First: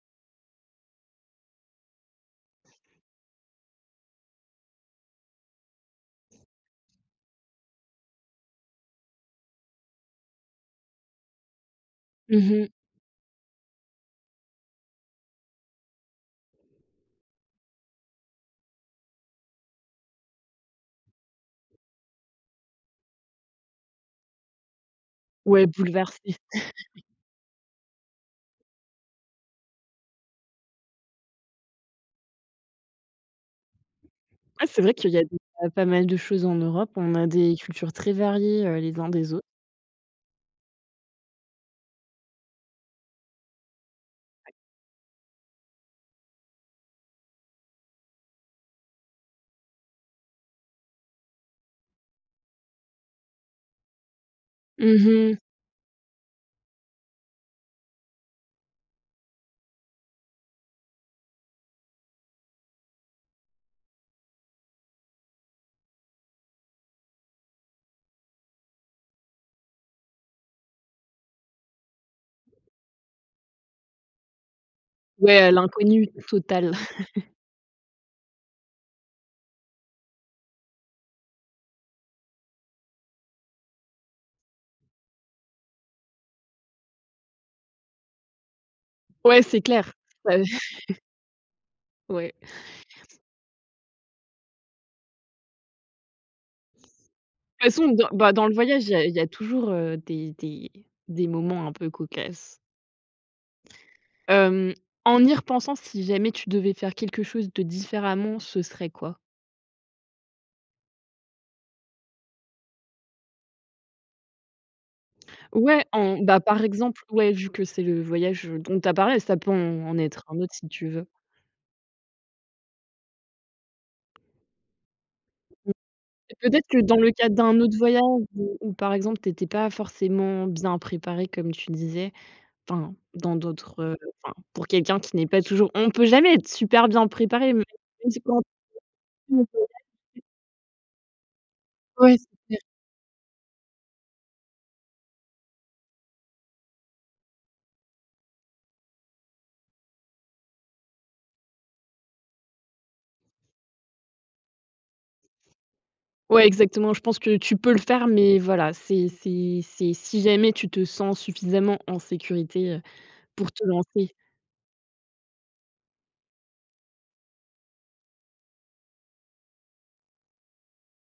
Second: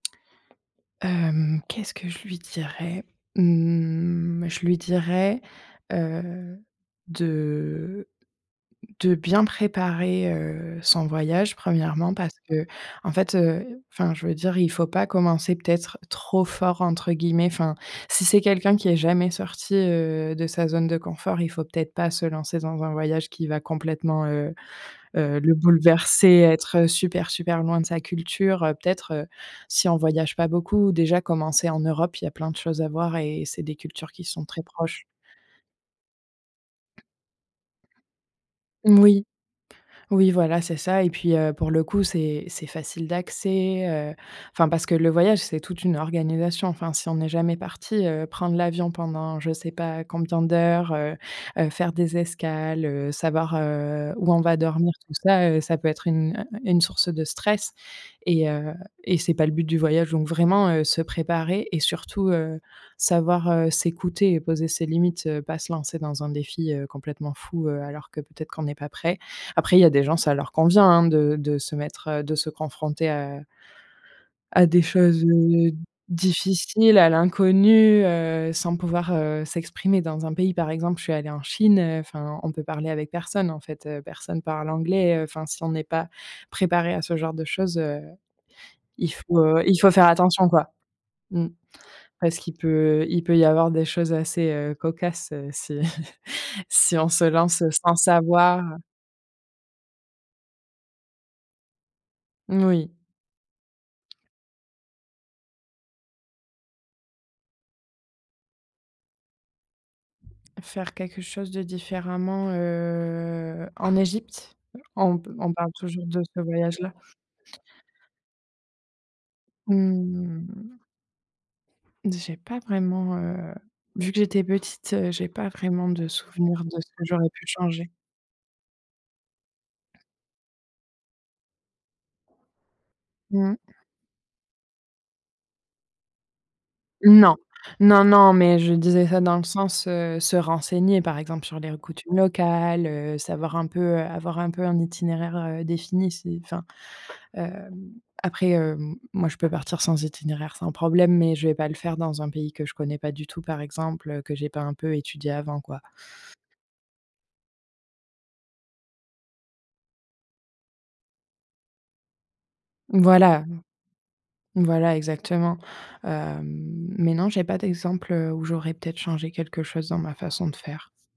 Hem, qu'est-ce que je lui dirais? Mmh, je lui dirais, heu, de de bien préparer, heu, son voyage. 1°, parce Mmh mh. qu'en fait, heu enfin je veux dire il faut pas commencer peut-être «trop fort» entre guillemets enfin si c'est quelqu'un qui est jamais sorti, heu, de sa zone de confort, il faut peut-être pas se lancer dans un voyage qui va complètement, heu heu, le Ouais, bouleverser, bouleverser. être super super loin de sa culture. Heu, peut-être, heu, si on voyage pas beaucoup, déjà commencer en Europe, il y a plein de choses à voir et c'est des cultures qui sont très Ah c'est vrai proches. qu'il y a déjà pas mal de choses en Europe. On a des cultures très variées, heu, les uns Oui. des autres. Oui, voilà, c'est ça et puis, heu, pour le coup, c'est c'est facile d'accès, heu, enfin parce que le voyage, c'est toute une organisation. Enfin si on est jamais parti, heu, prendre l'avion pendant je sais pas combien d'heures, heu, heu, faire des escales, heu, savoir, heu, où on va dormir. Mmh Tout mh. ça, heu, ça peut être une, heu, une source de stress et heu, et c'est pas le but du voyage donc vraiment, heu, se préparer et surtout, heu, savoir, heu, s'écouter et poser ses limites. Heu, pas se lancer dans un défi, heu, complètement fou, heu, alors que peut-être qu'on est pas prêt. Après il y a des gens, ça leur convient, hein de de se mettre, heu, de se confronter à à des choses, Ouais heu, l'inconnu total. difficiles, à l'inconnu, heu, sans pouvoir, heu, s'exprimer. Dans un pays par exemple je suis allée en Chine, heu, enfin on peut parler avec personne en fait, heu, personne parle anglais, heu, enfin si on est pas préparé à ce genre de chose, heu, il faut, Ouais, c'est heu il faut clair. faire [unintelligible] attention quoi. Mmh. Ouais. Parce qu'il peut il peut y avoir des choses assez, heu, cocasses, heu, si De si on se toute lance façon sans dans bah, dans le savoir. voyage, il y a il y a toujours, heu, des des des moments un peu cocasses. Moui. Hem, en y repensant, si jamais tu devais faire quelque chose de différemment, ce serait quoi? Faire quelque chose de différemment, heu, en Égypte? On p on parle Ouais, toujours on de bah, ce par voyage là? exemple, ouais, vu que c'est le voyage, heu, dont tu as parlé, ça peut en être un autre si Mmh. tu veux. J'ai pas vraiment, heu vu que j'étais petite, heu, j'ai pas vraiment de [unintelligible] mais souvenir peut-être de que ce dans que le j'aurais cadre pu d'un autre changer. voyage où où par exemple, tu étais pas forcément bien préparée comme tu le disais enfin, dans Mmh. d'autres, heu, enfin, pour quelqu'un qui n'est pas toujours on peut jamais être super bien Non. préparé Non non, mais je disais ça dans le sens, heu, [unintelligible] se renseigner par exemple sur les r coutumes Ouais, c'est clair. locales. Heu, savoir un peu, heu, avoir un peu un itinéraire, heu, défini, si enfin, hem, après, hem, moi je peux partir sans itinéraire sans problème, mais je vais pas le faire dans un pays que je connais pas du tout par exemple, heu, que j'ai pas un peu étudié avant quoi. Ouais, exactement. Je pense que tu peux le faire, mais voilà, c'est c'est c'est si jamais tu te sens suffisamment en sécurité, heu, Voilà, pour mmh. te lancer. Voilà exactement. Heu, mais non j'ai pas d'exemple, heu, où j'aurais peut-être changé quelque chose dans ma façon de faire.